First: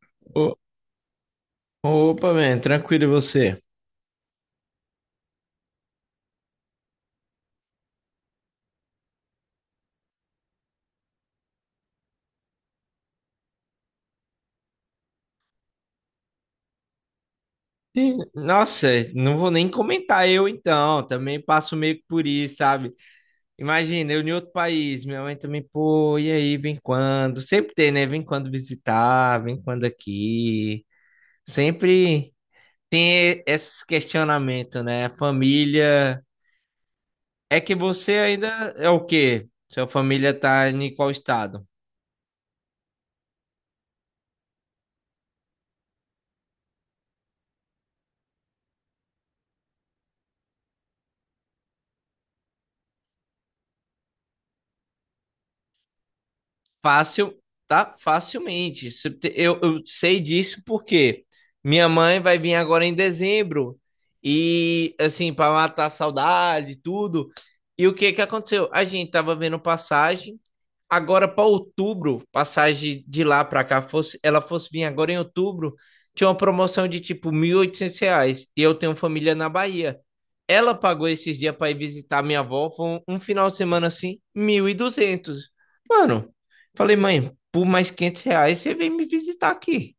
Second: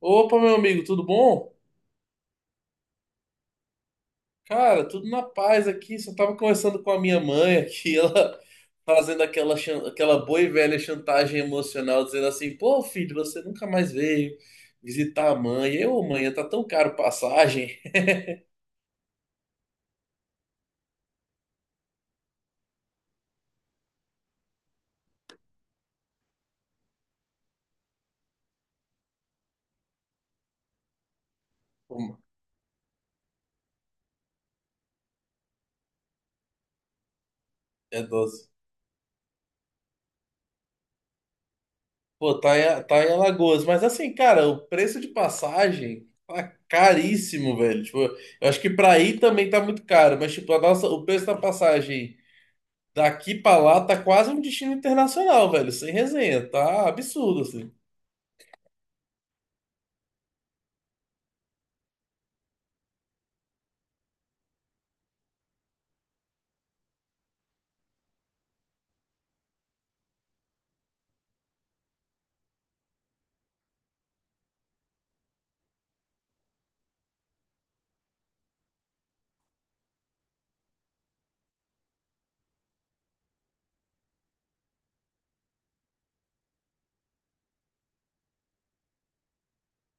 Opa, meu O- amigo, tudo bom? Opa, man, tranquilo e você? Cara, tudo na paz aqui. Só tava conversando com a minha mãe aqui, ela fazendo aquela boa e velha chantagem emocional, dizendo assim: pô, filho, você nunca mais veio visitar a mãe. Eu, mãe, tá tão caro passagem. Ih, nossa, não vou nem comentar eu então, também passo meio que por isso, sabe? Imagina, eu em outro país, minha mãe também, pô, e aí, vem quando? Sempre tem, né? Vem quando visitar, vem quando aqui. Pô, Sempre tem esses questionamentos, né? A família. É que é você ainda doce. é o quê? Sua família tá em qual estado? Pô, tá em Alagoas. Mas assim, cara, o preço de passagem tá caríssimo, velho. Tipo, eu acho que pra ir também tá muito caro, mas tipo, o preço da passagem. Daqui pra lá tá quase um destino internacional, velho. Sem resenha. Tá Fácil, absurdo, assim. tá? Facilmente. Se te- Eu sei disso porque minha mãe vai vir agora em dezembro e, assim, para matar a saudade e tudo. E o que que aconteceu? A gente tava vendo passagem agora para outubro, passagem de lá para cá, fosse, ela fosse vir agora em outubro, tinha uma promoção de tipo R$ 1.800. E eu tenho família na Bahia. Ela pagou esses dias para ir visitar minha avó, foi um final de semana assim, 1.200. Mano, falei, mãe, por mais R$ 500 você vem me visitar aqui,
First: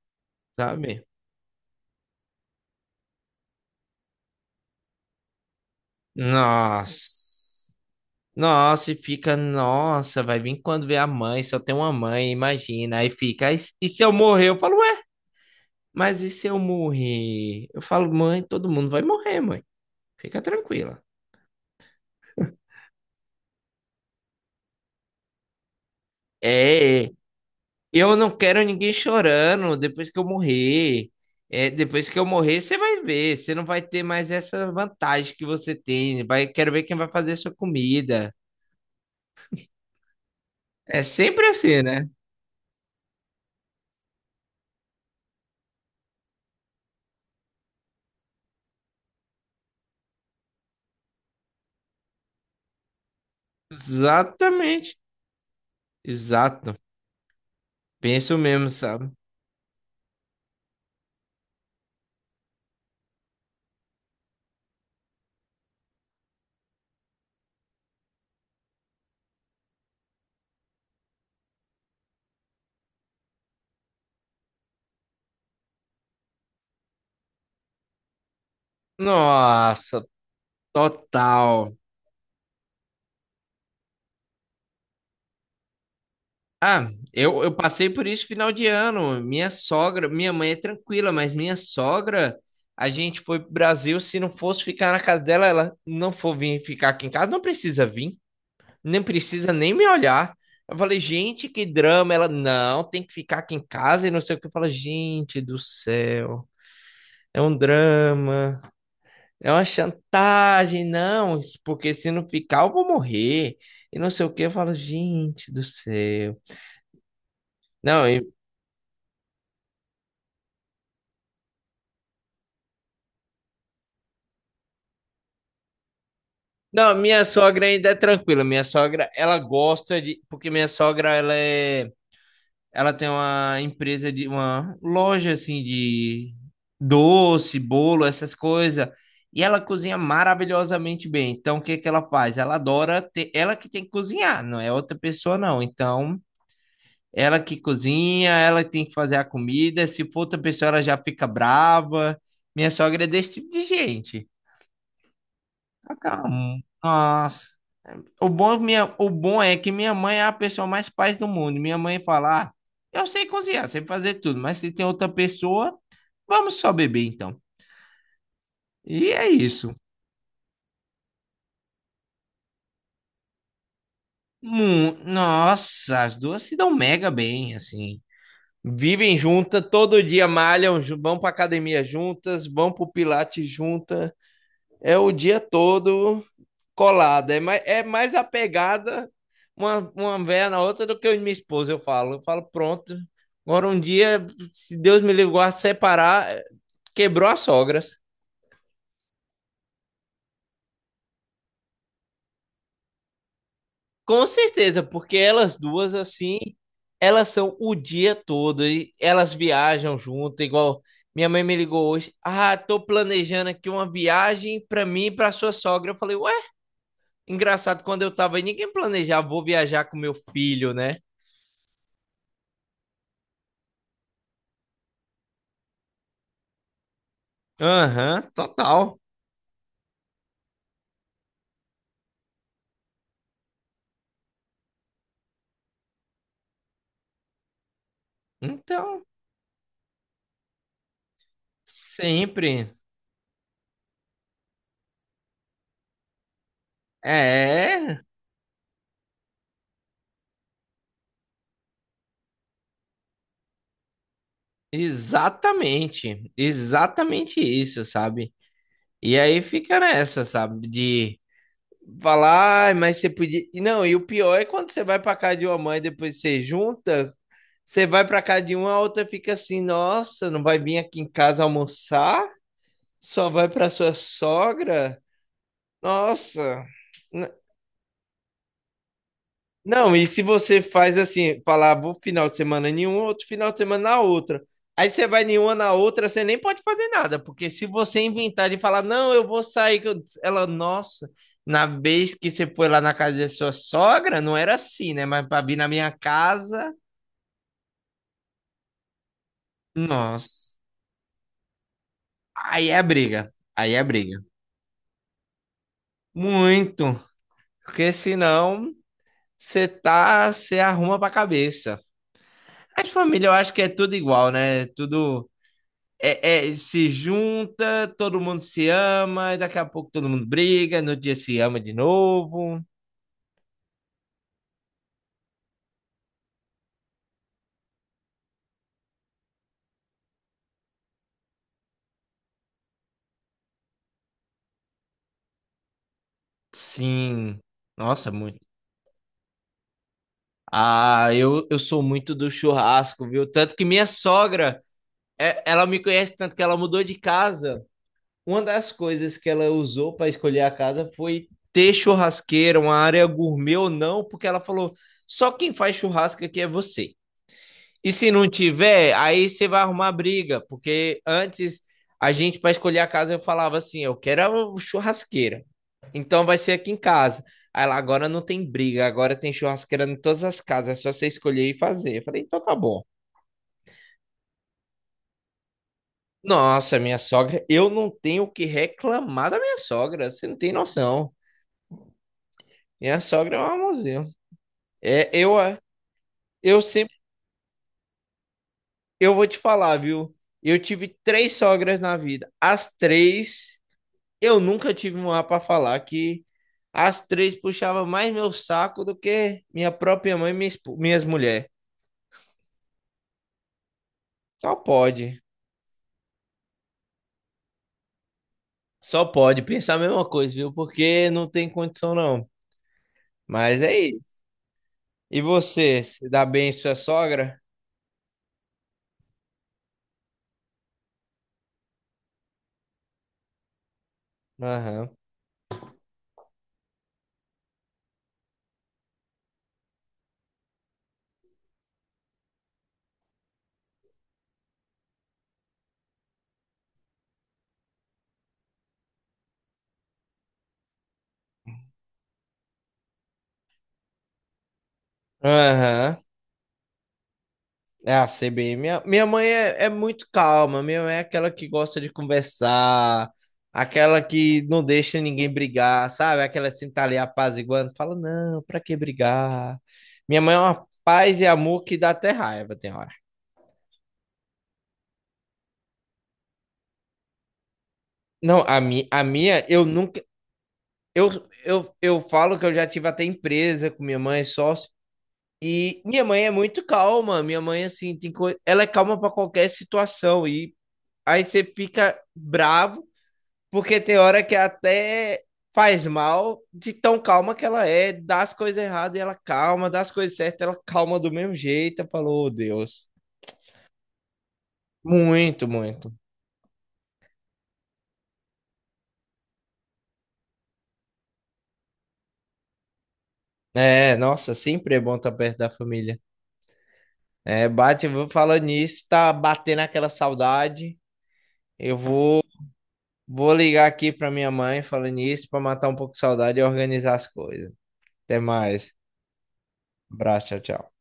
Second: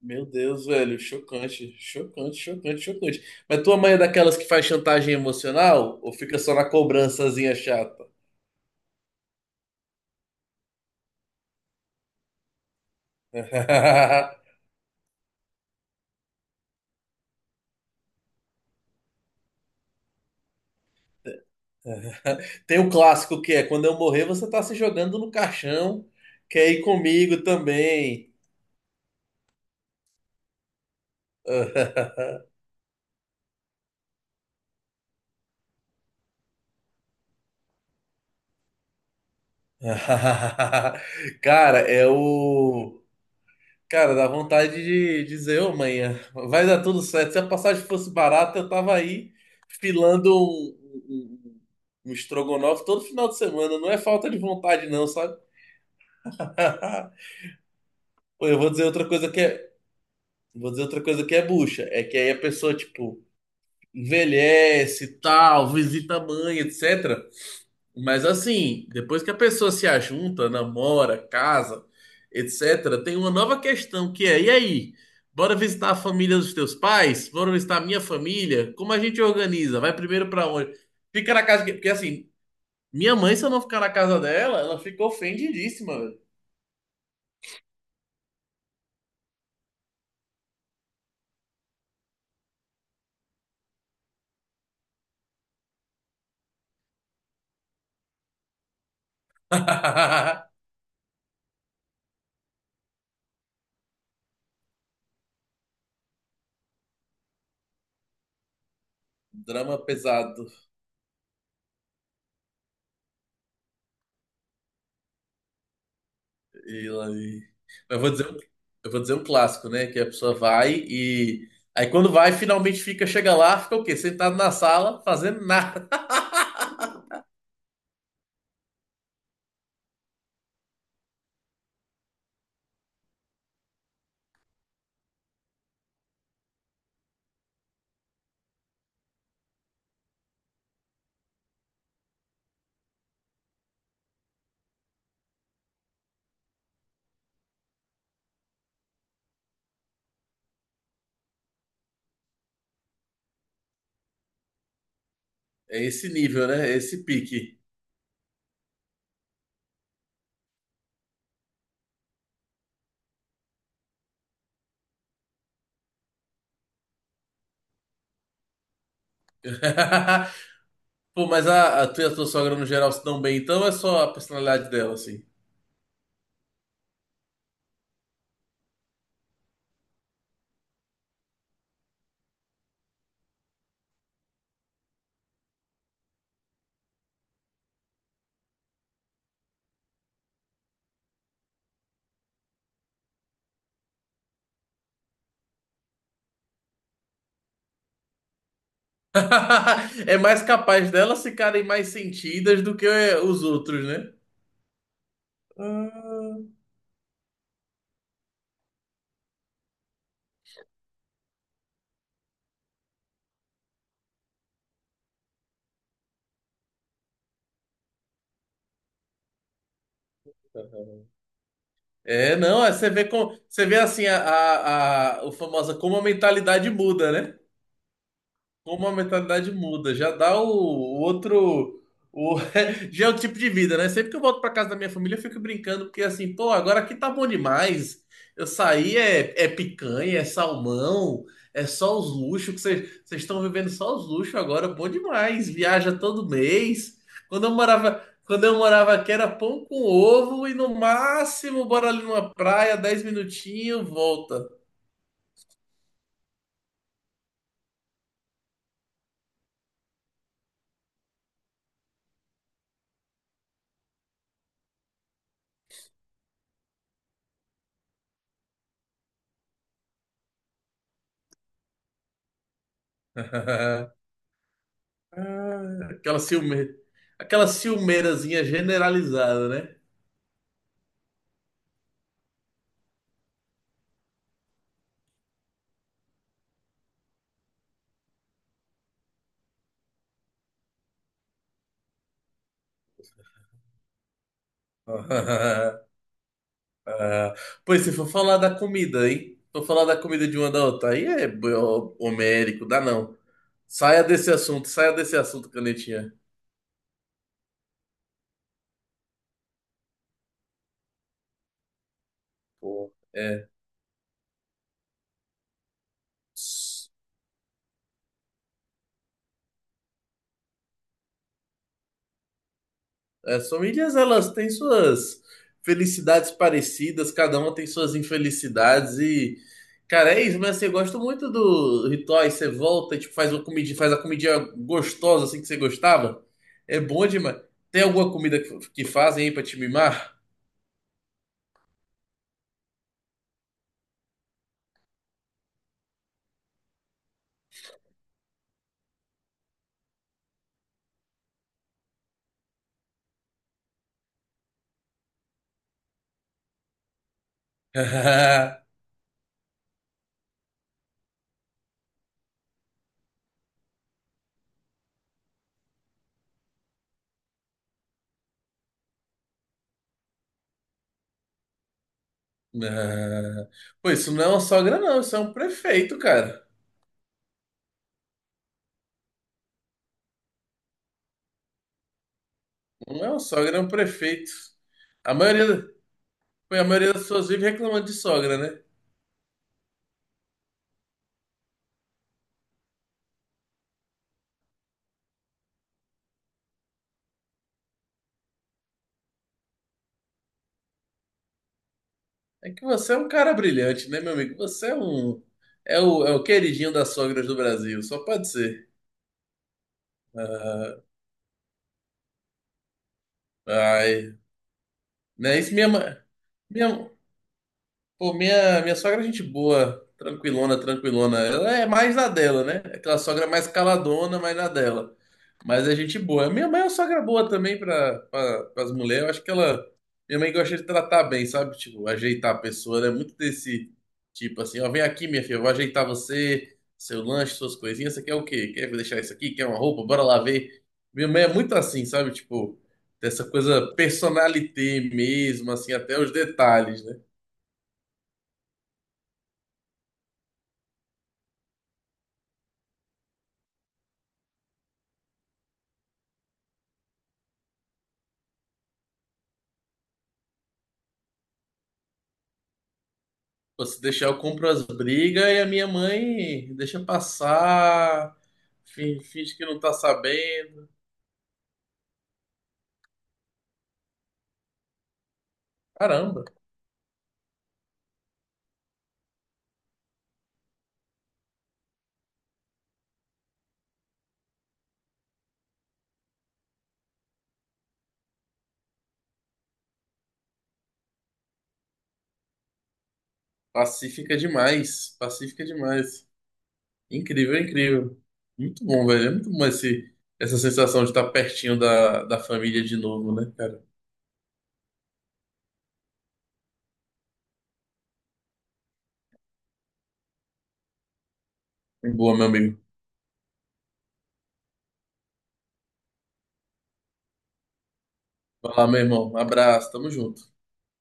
Meu Deus, velho. sabe? Chocante. Chocante, chocante, chocante. Mas tua mãe é daquelas que faz chantagem emocional? Ou fica só na cobrançazinha Nossa. chata? Nossa, e fica, nossa, vai vir quando vê a mãe, só tem uma mãe, imagina. Aí fica, aí, e se eu morrer? Eu falo, mas e se eu morrer? Eu falo, mãe, todo mundo vai morrer, mãe. Fica tranquila. Tem o clássico que é: quando eu morrer, você tá se jogando no caixão. Quer ir É, é, comigo eu não também? quero ninguém chorando depois que eu morrer. É, depois que eu morrer, você vai ver. Você não vai ter mais essa vantagem que você tem. Vai, quero ver quem vai fazer sua comida. É sempre Cara, assim, né? é o. Cara, dá vontade de dizer, ô manhã, vai dar tudo certo. Se a passagem fosse barata, eu tava aí filando um, um- um estrogonofe todo final de semana. Não é falta de vontade, Exatamente. não, sabe? Exato. Penso Pô, eu mesmo, vou dizer outra sabe? coisa que é, Vou dizer outra coisa que é bucha. É que aí a pessoa, tipo, envelhece e tal, visita a mãe, etc. Mas assim, depois que a pessoa se ajunta, namora, casa, etc., tem uma nova questão que é: e aí? Bora visitar a família dos teus pais? Bora visitar a minha família? Como a gente organiza? Vai Nossa, primeiro pra onde? Fica na casa. Que- total. Porque assim, minha mãe, se eu não ficar na casa dela, ela fica ofendidíssima, velho. Ah, eu passei por isso final de ano. Minha sogra, minha mãe é tranquila, mas minha sogra, a gente foi pro Brasil. Se não fosse ficar na casa dela, ela não for vir ficar aqui em casa, não precisa vir, nem precisa nem me olhar. Eu falei, gente, que drama. Ela, não, tem que ficar aqui em casa e não sei o que. Eu falei, gente do céu, é um drama, é uma Drama pesado. chantagem, não, isso porque se não ficar, eu vou morrer. E não sei o que. Eu falo, gente do céu. E lá- e- eu Não, vou dizer, um- eu vou dizer um clássico, né? Que a pessoa vai e. Aí quando vai, finalmente fica, chega lá, fica o quê? Sentado na sala, fazendo nada. não, minha sogra ainda é tranquila. Minha sogra, ela gosta de, porque minha sogra ela é, ela tem uma empresa de uma loja assim de doce, bolo, essas coisas. E ela cozinha maravilhosamente bem. Então, o que que ela faz? Ela adora ter, ela que tem que cozinhar, não é outra pessoa não. Então, ela que cozinha, ela tem que fazer a comida. Se for outra pessoa, ela já fica brava. Minha sogra é desse tipo de gente. É Tá esse nível, calmo. né? É esse Nossa. pique. O bom, é minha, o bom é que minha mãe é a pessoa mais paz do mundo. Minha mãe fala: ah, eu sei cozinhar, sei fazer tudo, mas se tem outra pessoa, vamos só beber então. E é isso. Pô, mas a tua e a tua sogra no geral se dão bem, então ou é só a personalidade dela, assim. Nossa, as duas se dão mega bem, assim. Vivem juntas, todo dia malham, vão pra academia juntas, vão pro Pilates juntas. É o dia todo colada. É mais apegada uma véia na outra do que eu e minha esposa, eu falo. Eu falo, pronto. Agora um dia, se Deus me livrar, separar, quebrou as sogras. É mais capaz delas ficarem mais sentidas do que os outros, né? Com certeza, porque elas duas, Ah. assim, elas são o dia todo e elas viajam junto, igual minha mãe me ligou hoje. Ah, tô planejando aqui uma viagem pra mim e pra sua sogra. Eu falei, ué, engraçado, quando eu tava aí, ninguém planejava, vou viajar com meu filho, né? É, não, é, você vê você vê assim a o famosa como a mentalidade muda, né? Aham, Como a total. mentalidade muda, já dá o outro. O, já é o tipo de vida, né? Sempre que eu volto pra casa da minha família, eu fico brincando, porque assim, pô, agora aqui tá bom demais. Então, É picanha, é salmão, é só os luxos, que sempre. vocês estão vivendo só os luxos agora, bom demais. Viaja todo mês. É, Quando eu morava aqui era pão com ovo e no máximo, bora ali numa praia, 10 minutinhos, volta. exatamente. Exatamente isso, sabe? E aí fica nessa, sabe? De falar, "Ai, mas você podia. E não, e o pior é quando você vai pra casa de uma mãe depois você junta, você vai pra casa de uma, a outra fica assim, nossa, não vai vir aqui em casa almoçar? Só vai pra sua sogra? Ah, aquela Nossa. ciume, aquela ciumeirazinha generalizada, né? Não, e se você faz assim, falar, vou final de semana em um, outro final de semana na outra. Aí você vai em uma na outra, você nem pode fazer nada, porque se você inventar de falar, não, eu vou sair, ela, nossa, na vez que você foi lá na casa da sua sogra, não era assim, né? Mas para vir na minha casa, Ah, pois se for falar da comida, hein? Se for falar da comida de uma nossa, da outra, homérico, aí dá é não. briga, aí é briga. Saia desse assunto, canetinha. Muito, porque senão você tá, você arruma pra cabeça. As Pô, famílias, eu é. acho que é tudo igual, né? É tudo. É, é, se junta, todo mundo se ama, e daqui a pouco todo mundo briga, no dia se ama de novo. As famílias, elas têm suas felicidades parecidas, cada uma tem suas infelicidades e. Cara, é isso, mas assim, eu gosto muito do ritual. Você volta, e, tipo, faz uma comidinha, faz a comidinha gostosa assim que você gostava. É bom demais. Sim, Tem nossa, alguma muito. comida que fazem aí pra te mimar? Ah, eu sou muito do churrasco, viu? Tanto que minha sogra, ela me conhece tanto que ela mudou de casa. Uma das coisas que ela usou para escolher a casa foi ter churrasqueira, uma área gourmet ou não, porque ela falou: só quem faz churrasco aqui é você. E se não tiver, aí você vai arrumar briga, porque antes a gente, para escolher a casa, eu falava assim: eu quero a churrasqueira, então vai ser aqui em casa. Aí lá agora não tem briga, agora tem churrasqueira em todas as casas, é só você escolher e fazer. Eu falei: então tá bom. Não. Pô, isso não é uma sogra, não. Isso é um prefeito, cara. Nossa, minha sogra, eu não tenho o que reclamar da minha sogra, você não tem noção. Minha Não é uma sogra é um sogra, é um amorzinho. prefeito. A É, maioria, pô, eu a sempre, maioria das pessoas vive reclamando de sogra, né? eu vou te falar, viu? Eu tive três sogras na vida, as três eu nunca tive uma para falar que as três puxavam mais meu saco do que minha própria mãe e minha minhas mulheres. É que você é um cara brilhante, né, meu amigo? Só Você é pode. um. É o queridinho das sogras do Brasil, só pode ser. Só pode pensar a mesma coisa, viu? Porque não tem condição, não. Mas é isso. Ai, E né? Isso minha você, mãe. se dá bem em sua Minha sogra? Pô, minha sogra é gente boa, tranquilona, tranquilona. Ela é mais na dela, né? Aquela sogra mais caladona, mais na Aham. dela. Mas é gente boa. Minha mãe é uma sogra boa também pra as mulheres. Eu acho que ela. Minha mãe gosta de tratar bem, sabe? Tipo, ajeitar a pessoa, né? Muito desse tipo assim: ó, vem aqui, minha filha, eu vou ajeitar você, seu lanche, suas coisinhas. Você quer o quê? Quer deixar isso aqui? Quer uma roupa? Bora lá ver. Minha mãe é muito assim, sabe? Tipo, dessa coisa personalité mesmo, assim, Aham. até os detalhes, né? É a CBN. Minha mãe é, muito calma. Minha mãe é aquela que gosta de conversar, aquela que não deixa ninguém brigar, sabe? Aquela que sempre tá ali apaziguando, fala, não, pra que brigar? Minha mãe é uma paz e amor que dá até raiva, tem hora. Pô, se deixar, eu compro as brigas e a minha mãe deixa passar, Não, a, a finge minha, que não eu tá nunca. sabendo. Eu, eu falo que eu já tive até empresa com minha mãe, sócio. E minha mãe Caramba, é muito calma. Minha mãe, assim, tem coisa. Ela é calma pra qualquer situação. E aí você fica bravo, porque tem hora que até faz mal de tão calma que ela é, dá as coisas erradas e ela calma, dá as coisas certas, ela calma do mesmo jeito. Eu falo, oh, Deus. pacífica demais, pacífica Muito, muito. demais. Incrível, incrível. Muito bom, velho. É muito bom essa sensação de estar pertinho da família de novo, né, cara? É, nossa, sempre é bom estar perto da família. É, bate, vou falando nisso, tá batendo aquela saudade. Eu Boa, vou, meu amigo. vou ligar aqui pra minha mãe falando nisso, pra matar um pouco de saudade e organizar as coisas. Até Vai lá, mais. meu irmão. Abraço, tamo junto. Abraço, tchau, tchau.